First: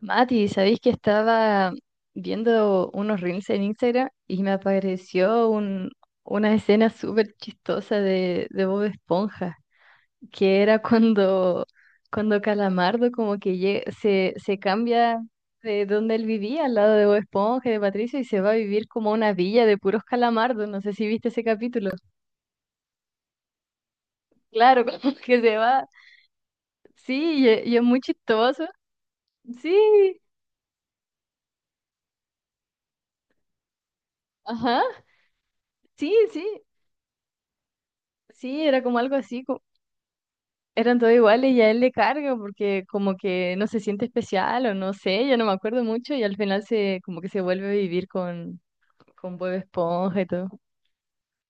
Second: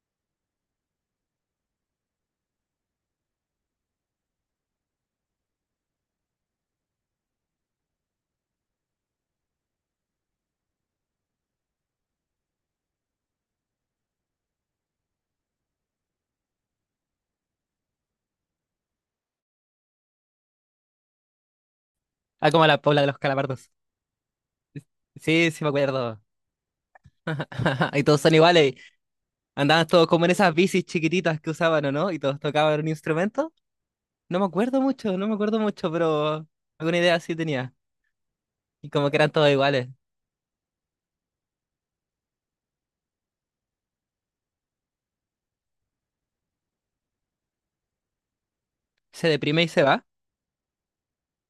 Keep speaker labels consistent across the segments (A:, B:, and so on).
A: Mati, ¿sabéis que estaba viendo unos reels en Instagram y me apareció una escena súper chistosa de Bob Esponja, que era cuando Calamardo como que se cambia de donde él vivía, al lado de Bob Esponja y de Patricio, y se va a vivir como a una villa de puros calamardos. No sé si viste ese capítulo.
B: Ah, como la Paula de los Calabardos.
A: Claro, como que
B: Sí,
A: se
B: sí me
A: va.
B: acuerdo.
A: Sí, y es muy
B: Y todos son
A: chistoso.
B: iguales. Andaban todos
A: Sí,
B: como en esas bicis chiquititas que usaban, ¿o no? Y todos tocaban un instrumento. No me acuerdo
A: ajá,
B: mucho, no me acuerdo mucho,
A: sí,
B: pero
A: sí.
B: alguna idea sí tenía.
A: Sí, era
B: Y
A: como
B: como
A: algo
B: que eran
A: así,
B: todos iguales.
A: eran todos iguales y a él le carga porque como que no se siente especial o no sé, ya no me acuerdo mucho y al final se como que se vuelve a vivir con,
B: Se
A: con Bob
B: deprime y se va.
A: Esponja y todo.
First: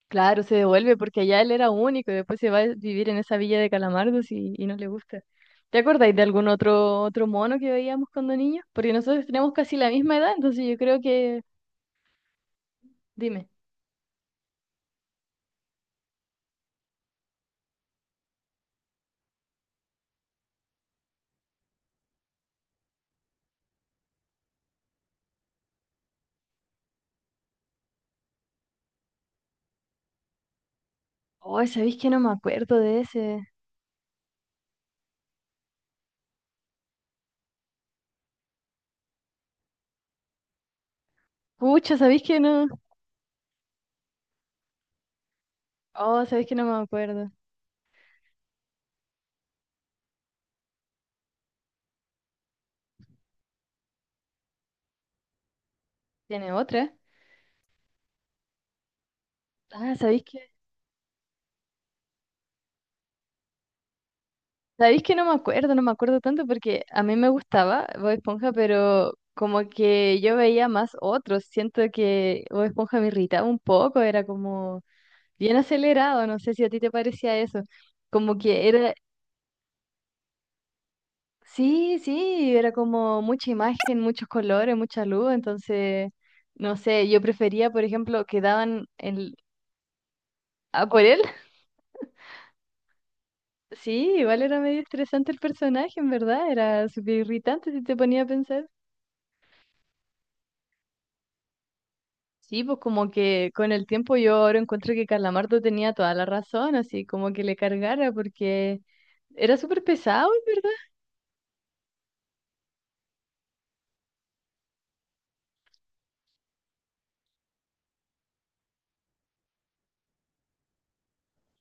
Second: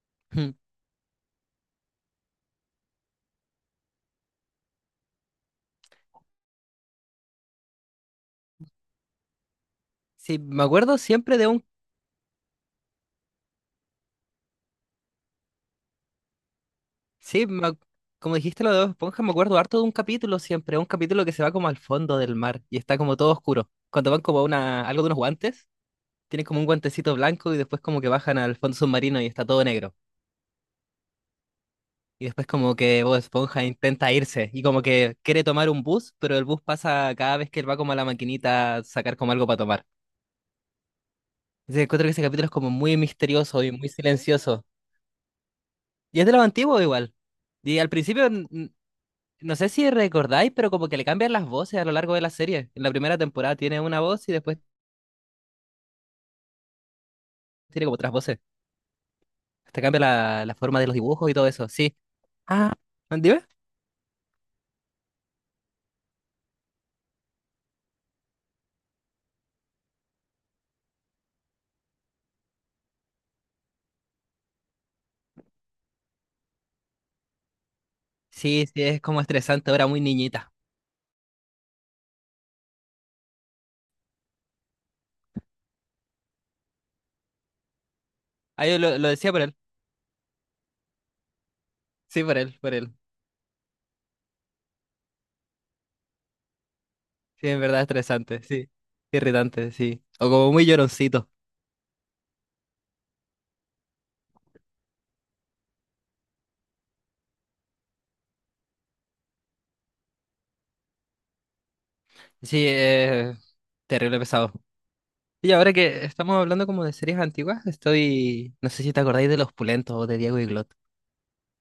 A: Claro,
B: Hmm.
A: se devuelve porque allá él era único y después se va a vivir en esa villa de Calamardos y no le gusta. ¿Te acordáis de algún otro mono que veíamos cuando niños? Porque nosotros tenemos casi la misma edad,
B: Sí, me
A: entonces yo
B: acuerdo
A: creo
B: siempre
A: que...
B: de un...
A: Dime.
B: Sí, me ac- Como dijiste lo de Bob Esponja, me acuerdo harto de un capítulo siempre. Un capítulo que se va como al fondo del mar y está como todo oscuro. Cuando van como a una... algo de unos guantes, tienen como un guantecito blanco y después como que bajan al fondo submarino y está todo negro.
A: Oh, ¿sabéis que no
B: Y
A: me
B: después como
A: acuerdo de
B: que Bob
A: ese?
B: Esponja intenta irse y como que quiere tomar un bus, pero el bus pasa cada vez que él va como a la maquinita a sacar como algo para tomar. Entonces
A: Pucha,
B: encuentro que ese
A: ¿sabéis que
B: capítulo es
A: no?
B: como muy misterioso y muy silencioso. Y
A: Oh,
B: es de lo
A: ¿sabéis que no
B: antiguo
A: me
B: igual.
A: acuerdo?
B: Y al principio, no sé si recordáis, pero como que le cambian las voces a lo largo de la serie. En la primera temporada tiene una voz y después
A: ¿Tiene otra?
B: tiene como otras voces. Hasta
A: Ah,
B: cambia
A: ¿sabéis que...?
B: la, la forma de los dibujos y todo eso. Sí. Ah, ¿dime?
A: Sabéis que no me acuerdo, no me acuerdo tanto porque a mí me gustaba Bob Esponja, pero como que yo veía más otros. Siento que Bob Esponja me irritaba un poco, era como bien acelerado, no sé si a ti te parecía eso. Como
B: Sí,
A: que
B: sí,
A: era,
B: es como estresante ahora, muy niñita.
A: sí, sí, era como mucha imagen, muchos colores, mucha luz, entonces, no sé, yo prefería, por ejemplo, que
B: Ah, yo
A: daban
B: lo decía
A: el...
B: por él.
A: ¿A por él?
B: Sí, por él, por él.
A: Sí, igual era medio estresante el personaje, en verdad, era súper
B: Sí, en
A: irritante
B: verdad
A: si te ponía a
B: estresante,
A: pensar.
B: sí. Irritante, sí. O como muy lloroncito.
A: Sí, pues como que con el tiempo yo ahora encuentro que Calamardo tenía toda la razón, así como que le cargara porque era súper pesado, en ¿verdad?
B: Sí, terrible pesado. Y ahora que estamos hablando como de series antiguas, estoy... No sé si te acordáis de Los Pulentos o de Diego y Glot.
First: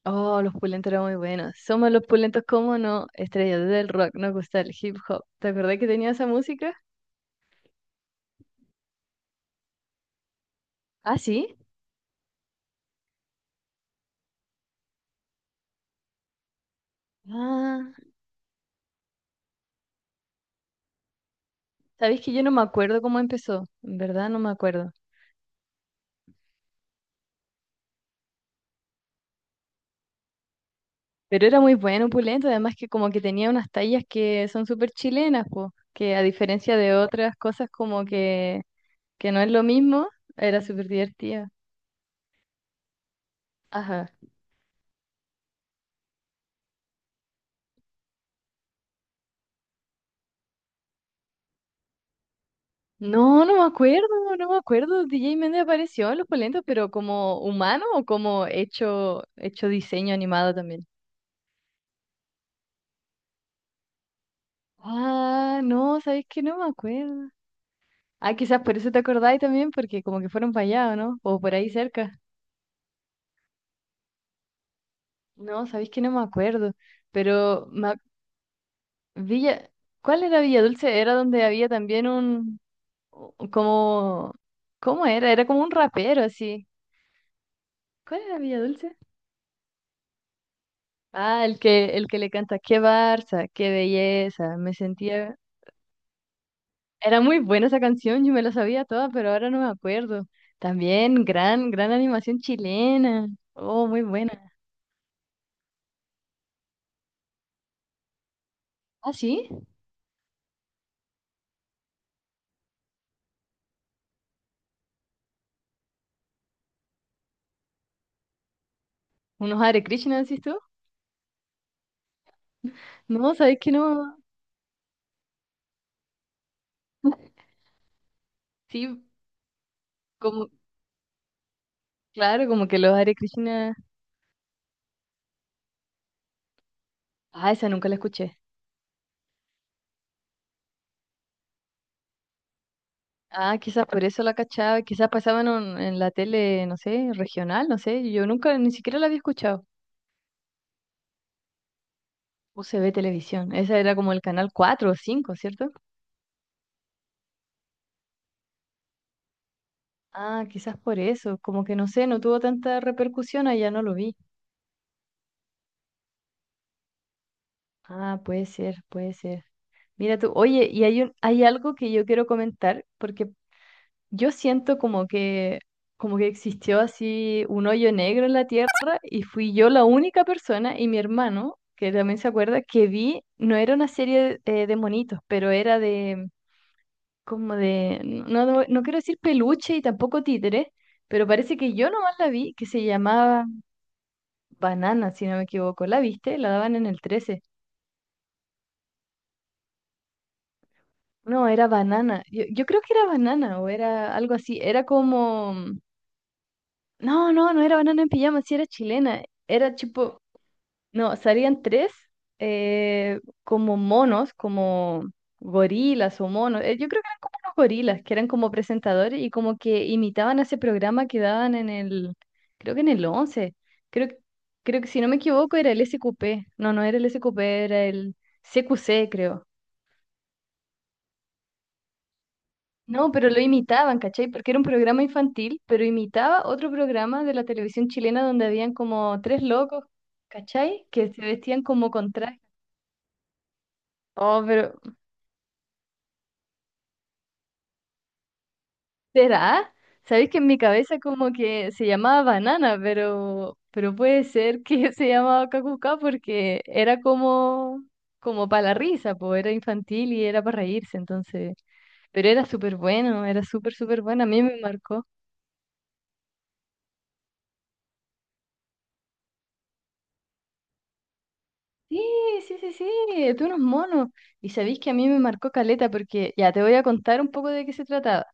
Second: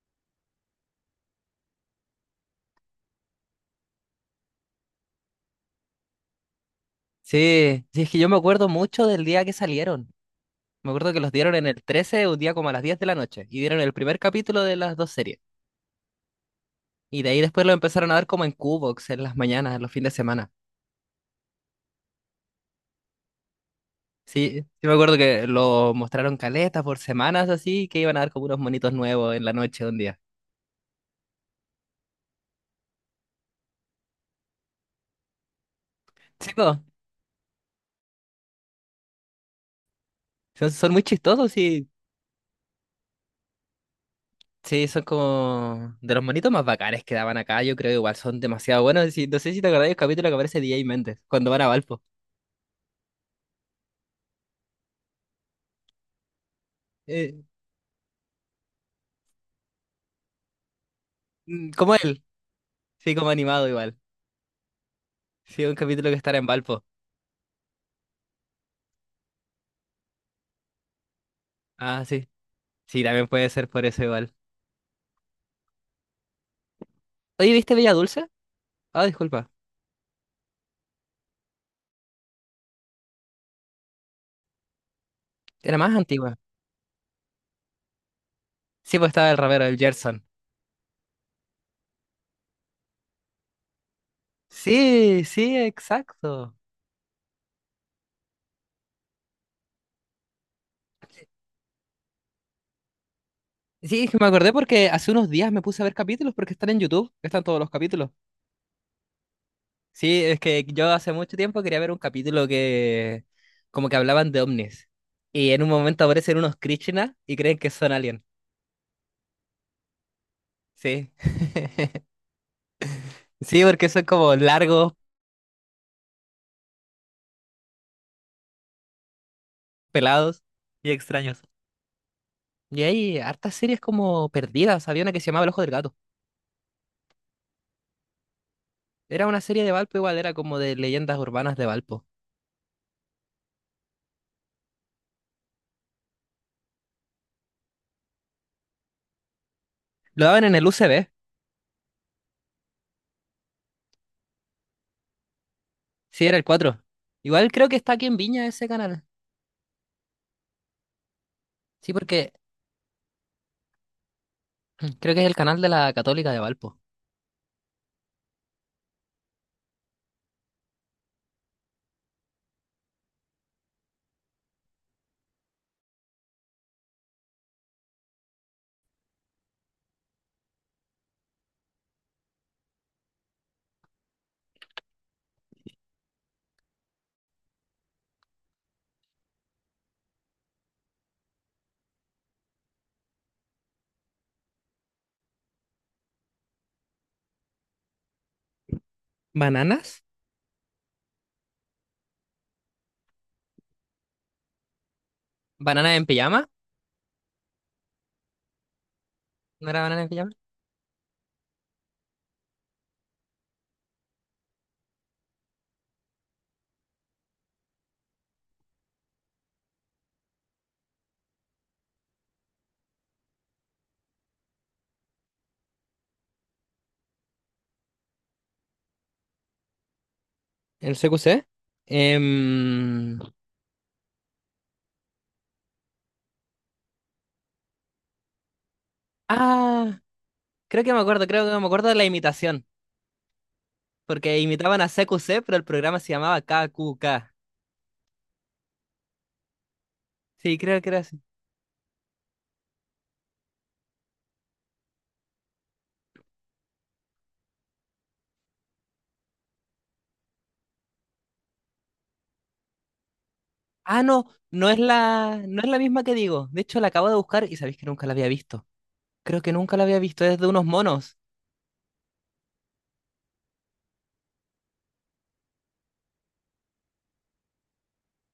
A: Oh, los pulentos eran muy buenos. Somos los pulentos, como no? Estrellas del rock, nos gusta el hip hop. ¿Te acordás que tenía esa música?
B: Sí, sí, es que yo me acuerdo mucho del día que salieron. Me acuerdo
A: Ah,
B: que los dieron
A: sí.
B: en el 13 un día como a las 10 de la noche, y dieron el primer capítulo de las dos series. Y de ahí después lo
A: Ah,
B: empezaron a dar como en Qbox, en las mañanas, en los fines de semana.
A: sabéis que yo no me acuerdo cómo empezó, en verdad no me
B: Sí, sí
A: acuerdo.
B: me acuerdo que lo mostraron caleta por semanas así, que iban a dar como unos monitos nuevos en la noche un día.
A: Pero era muy bueno, pulento, además que como que tenía unas tallas que son súper chilenas, pues, que a
B: Sí,
A: diferencia
B: po,
A: de otras cosas como que no es lo mismo, era
B: son,
A: súper
B: son muy
A: divertida.
B: chistosos y
A: Ajá.
B: sí, son como de los monitos más bacanes que daban acá, yo creo igual son demasiado buenos. Sí, no sé si te acordás del capítulo que aparece DJ Méndez cuando van a Valpo.
A: No, no me acuerdo, no me acuerdo. DJ Méndez apareció en Los Polentos, pero como
B: Eh,
A: humano o como hecho diseño animado también.
B: Como él, sí, como animado igual.
A: Ah,
B: Sí, un
A: no,
B: capítulo que
A: ¿sabes
B: estará
A: que
B: en
A: no me
B: Valpo.
A: acuerdo? Ah, quizás por eso te acordáis también, porque como que fueron para allá, ¿o no? O por ahí
B: Ah,
A: cerca.
B: sí. Sí, también puede ser por eso igual.
A: No, ¿sabéis que no me acuerdo?
B: Oye,
A: Pero
B: ¿viste Bella Dulce? Ah, disculpa.
A: Villa, ¿cuál era Villa Dulce? Era donde había también un, como, ¿cómo era? Era como un
B: Era más
A: rapero
B: antigua.
A: así. ¿Cuál era Villa Dulce?
B: Sí, pues estaba el rapero, el Gerson.
A: Ah, el que le canta, qué Barça, qué belleza, me
B: Sí,
A: sentía...
B: sí, exacto.
A: Era muy buena esa canción, yo me la sabía toda, pero ahora no me acuerdo. También, gran, gran animación chilena. Oh, muy
B: Sí, es que me acordé
A: buena.
B: porque hace unos días me puse a ver capítulos porque están en YouTube, están todos los capítulos.
A: Ah, ¿sí?
B: Sí, es que yo hace mucho tiempo quería ver un capítulo que como que hablaban de ovnis. Y en un momento aparecen unos Krishna y creen que son alien.
A: ¿Unos Hare Krishna, decís tú?
B: Sí.
A: No, ¿sabes
B: Sí,
A: que
B: porque son
A: no?
B: como largos,
A: Sí,
B: pelados
A: como,
B: y extraños.
A: claro, como que
B: Y
A: los Hare
B: hay hartas
A: Krishna...
B: series como perdidas. Había una que se llamaba El Ojo del Gato.
A: Ah, esa nunca la escuché.
B: Era una serie de Valpo, igual era como de leyendas urbanas de Valpo.
A: Ah, quizás por eso la cachaba, quizás pasaban en la tele, no sé, regional, no sé, yo nunca, ni siquiera la había escuchado.
B: Lo daban en el UCB.
A: UCB Televisión, esa era como el canal 4 o 5, ¿cierto?
B: Sí, era el 4. Igual creo que está aquí en Viña ese canal.
A: Ah, quizás por eso, como que no
B: Sí,
A: sé, no
B: porque
A: tuvo tanta repercusión, allá no lo vi.
B: creo que es el canal de la Católica de Valpo.
A: Ah, puede ser, puede ser. Mira tú, oye, y hay un, hay algo que yo quiero comentar, porque yo siento como que existió así un hoyo negro en la tierra y fui yo la única persona y mi hermano, que también se acuerda, que vi, no era una serie de monitos, pero era de, como de, no, no no quiero decir peluche y tampoco títere, pero parece que yo nomás la vi, que se llamaba... Banana, si no me equivoco. ¿La viste? La daban en el 13.
B: ¿Bananas?
A: No, era Banana. Yo creo que era Banana o era algo así. Era como...
B: ¿Bananas en pijama?
A: No, no, no era Banana en pijama, sí era chilena.
B: ¿No
A: Era
B: era Banana en
A: tipo...
B: Pijama?
A: No, salían tres como monos, como gorilas o monos. Yo creo que eran como unos gorilas, que eran como presentadores y como que imitaban ese programa que daban en el... Creo que en el 11. Creo, creo que si no me equivoco era el SQP. No, no era el SQP, era el... CQC, creo.
B: El CQC.
A: No,
B: Em,
A: pero lo imitaban, ¿cachai? Porque era un programa infantil, pero imitaba otro programa de la televisión chilena donde habían como tres locos,
B: ah, Creo
A: ¿cachai?
B: que me
A: Que se
B: acuerdo, creo que
A: vestían
B: me acuerdo
A: como
B: de la
A: con traje.
B: imitación. Porque
A: Oh, pero
B: imitaban a CQC, pero el programa se llamaba KQK.
A: ¿será? Sabéis que en mi
B: Sí, creo que
A: cabeza
B: era así.
A: como que se llamaba Banana, pero puede ser que se llamaba Kakuka porque era como para la risa, pues era infantil y era para reírse, entonces. Pero era súper bueno, era súper, súper
B: Ah,
A: bueno, a
B: no,
A: mí me
B: no es
A: marcó.
B: la, no es la misma que digo. De hecho, la acabo de buscar y sabéis que nunca la había visto. Creo que nunca la había visto, es de unos monos,
A: Sí, sí, sí, sí, tú unos monos. Y sabéis que a mí me marcó caleta porque ya te voy a contar un poco de qué se trataba.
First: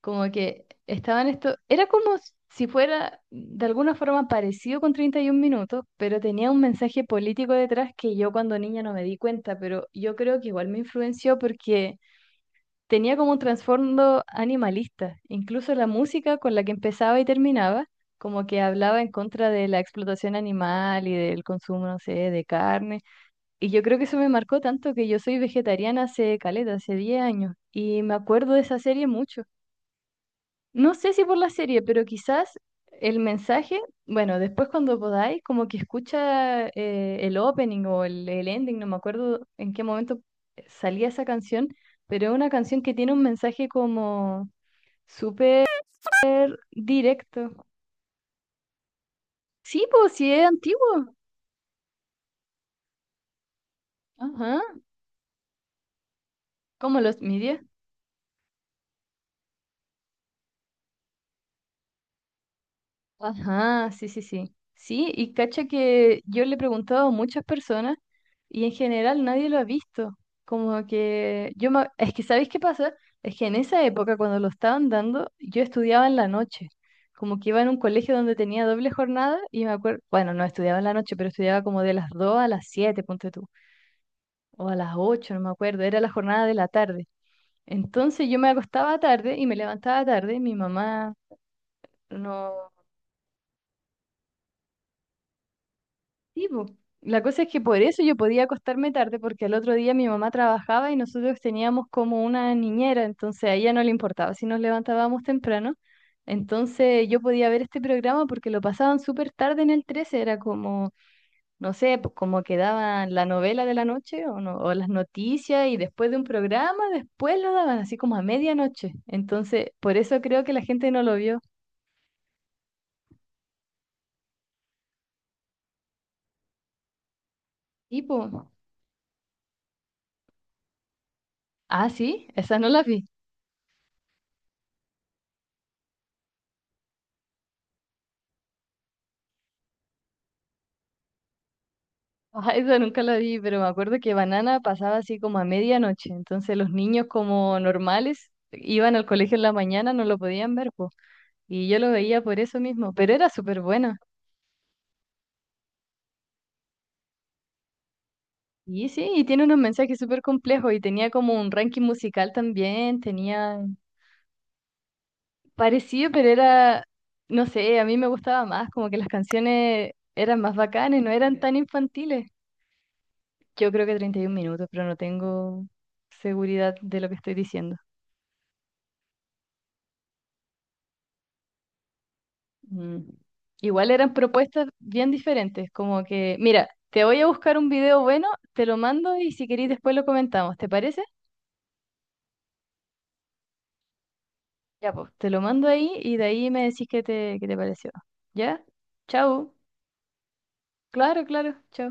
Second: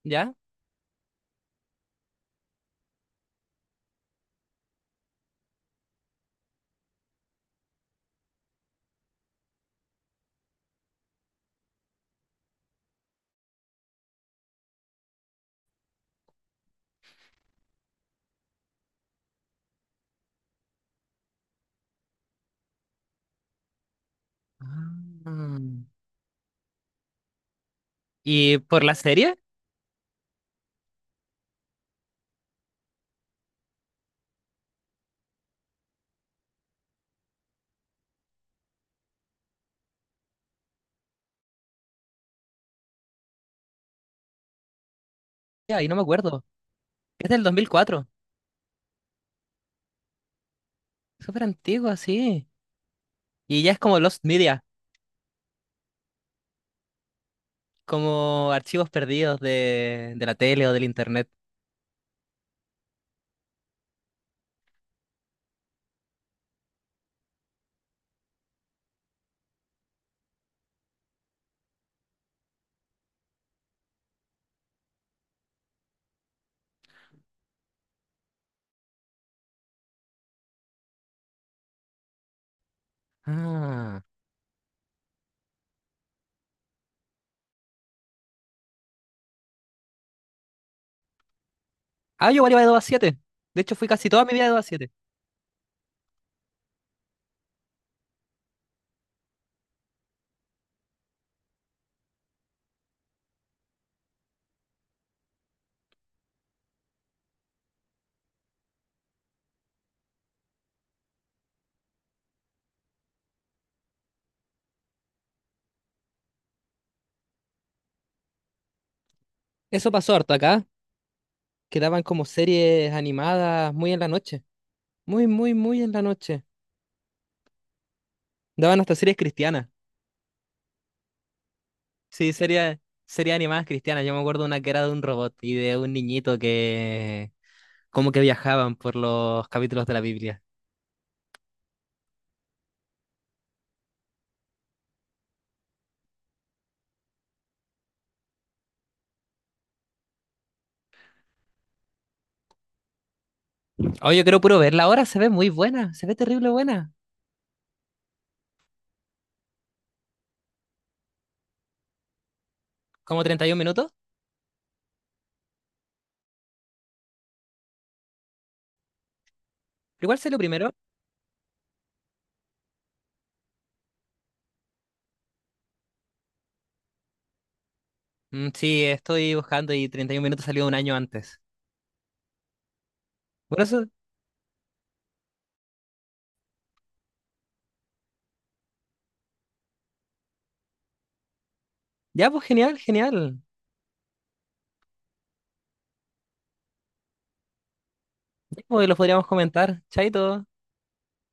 A: Como
B: ¿ya?
A: que estaban esto, era como si fuera de alguna forma parecido con 31 minutos, pero tenía un mensaje político detrás que yo cuando niña no me di cuenta, pero yo creo que igual me influenció porque tenía como un trasfondo animalista. Incluso la música con la que empezaba y terminaba, como que hablaba en contra de la explotación animal y del consumo, no sé, de carne y yo creo que eso me marcó tanto que yo soy
B: Ah.
A: vegetariana hace caleta, hace 10 años, y me acuerdo
B: ¿Y
A: de esa
B: por la
A: serie
B: serie?
A: mucho. No sé si por la serie, pero quizás el mensaje, bueno, después cuando podáis, como que escucha el opening o el ending, no me acuerdo en qué momento salía esa canción, pero es una canción que tiene un mensaje como súper
B: Ya, ahí no me acuerdo.
A: directo.
B: Es del 2004.
A: Sí, pues sí es antiguo.
B: Súper antigua, sí. Y ya es como
A: Ajá,
B: Lost Media.
A: como los medios.
B: Como archivos perdidos de la tele o del internet.
A: Ajá, sí, sí, sí. Sí, y cacha que yo le he preguntado a muchas personas y en general nadie lo ha visto. Como que es que ¿sabéis qué pasa? Es que en esa época cuando lo estaban dando, yo estudiaba en la noche. Como que iba en un colegio donde tenía doble jornada y me acuerdo, bueno, no estudiaba en la noche, pero estudiaba como de las 2 a las 7 ponte tú,
B: Ah.
A: o a las 8 no me acuerdo, era la jornada de la tarde. Entonces yo me acostaba tarde y me levantaba tarde, mi mamá no.
B: Ah, yo igual iba de 2 a 7. De hecho, fui casi toda mi vida de 2 a 7.
A: Sí, po. La cosa es que por eso yo podía acostarme tarde, porque al otro día mi mamá trabajaba y nosotros teníamos como una niñera, entonces a ella no le importaba si nos levantábamos temprano. Entonces yo podía ver este programa porque lo pasaban súper tarde en el 13, era como, no sé, como que daban la novela de la noche o, o las noticias y después de un programa, después lo daban así como a medianoche. Entonces, por eso creo
B: Eso
A: que la
B: pasó
A: gente
B: harto
A: no lo
B: acá,
A: vio.
B: que daban como series animadas muy en la noche. Muy, muy, muy en la noche.
A: Tipo,
B: Daban hasta series cristianas.
A: ah, sí, esa no la
B: Sí,
A: vi.
B: series, series animadas cristianas. Yo me acuerdo una que era de un robot y de un niñito que como que viajaban por los capítulos de la Biblia.
A: Ajá, eso nunca lo vi, pero me acuerdo que Banana pasaba así como a medianoche, entonces los niños como normales iban al colegio en la mañana, no lo podían ver, po, y yo lo veía por eso mismo, pero era súper bueno.
B: Oye, yo quiero puro verla ahora, se ve muy buena, se ve terrible buena.
A: Y sí, y tiene unos mensajes súper complejos y tenía como un ranking musical también, tenía
B: ¿Como 31 minutos?
A: parecido, pero era, no sé, a mí me gustaba más, como que las canciones eran más
B: Igual sé lo
A: bacanas, no
B: primero.
A: eran tan infantiles. Yo creo que 31 minutos, pero no tengo seguridad de lo que estoy diciendo.
B: Sí, estoy buscando y 31 minutos salió un año antes.
A: Mm. Igual eran
B: Por eso,
A: propuestas bien diferentes, como que, mira, te voy a buscar un video bueno, te lo mando y si querís después lo comentamos, ¿te parece?
B: ya pues genial, genial.
A: Ya, pues, te lo mando ahí y de ahí me decís qué te pareció. ¿Ya?
B: Ya, pues, lo
A: Chau.
B: podríamos comentar. Chaito.
A: Claro, claro, chau.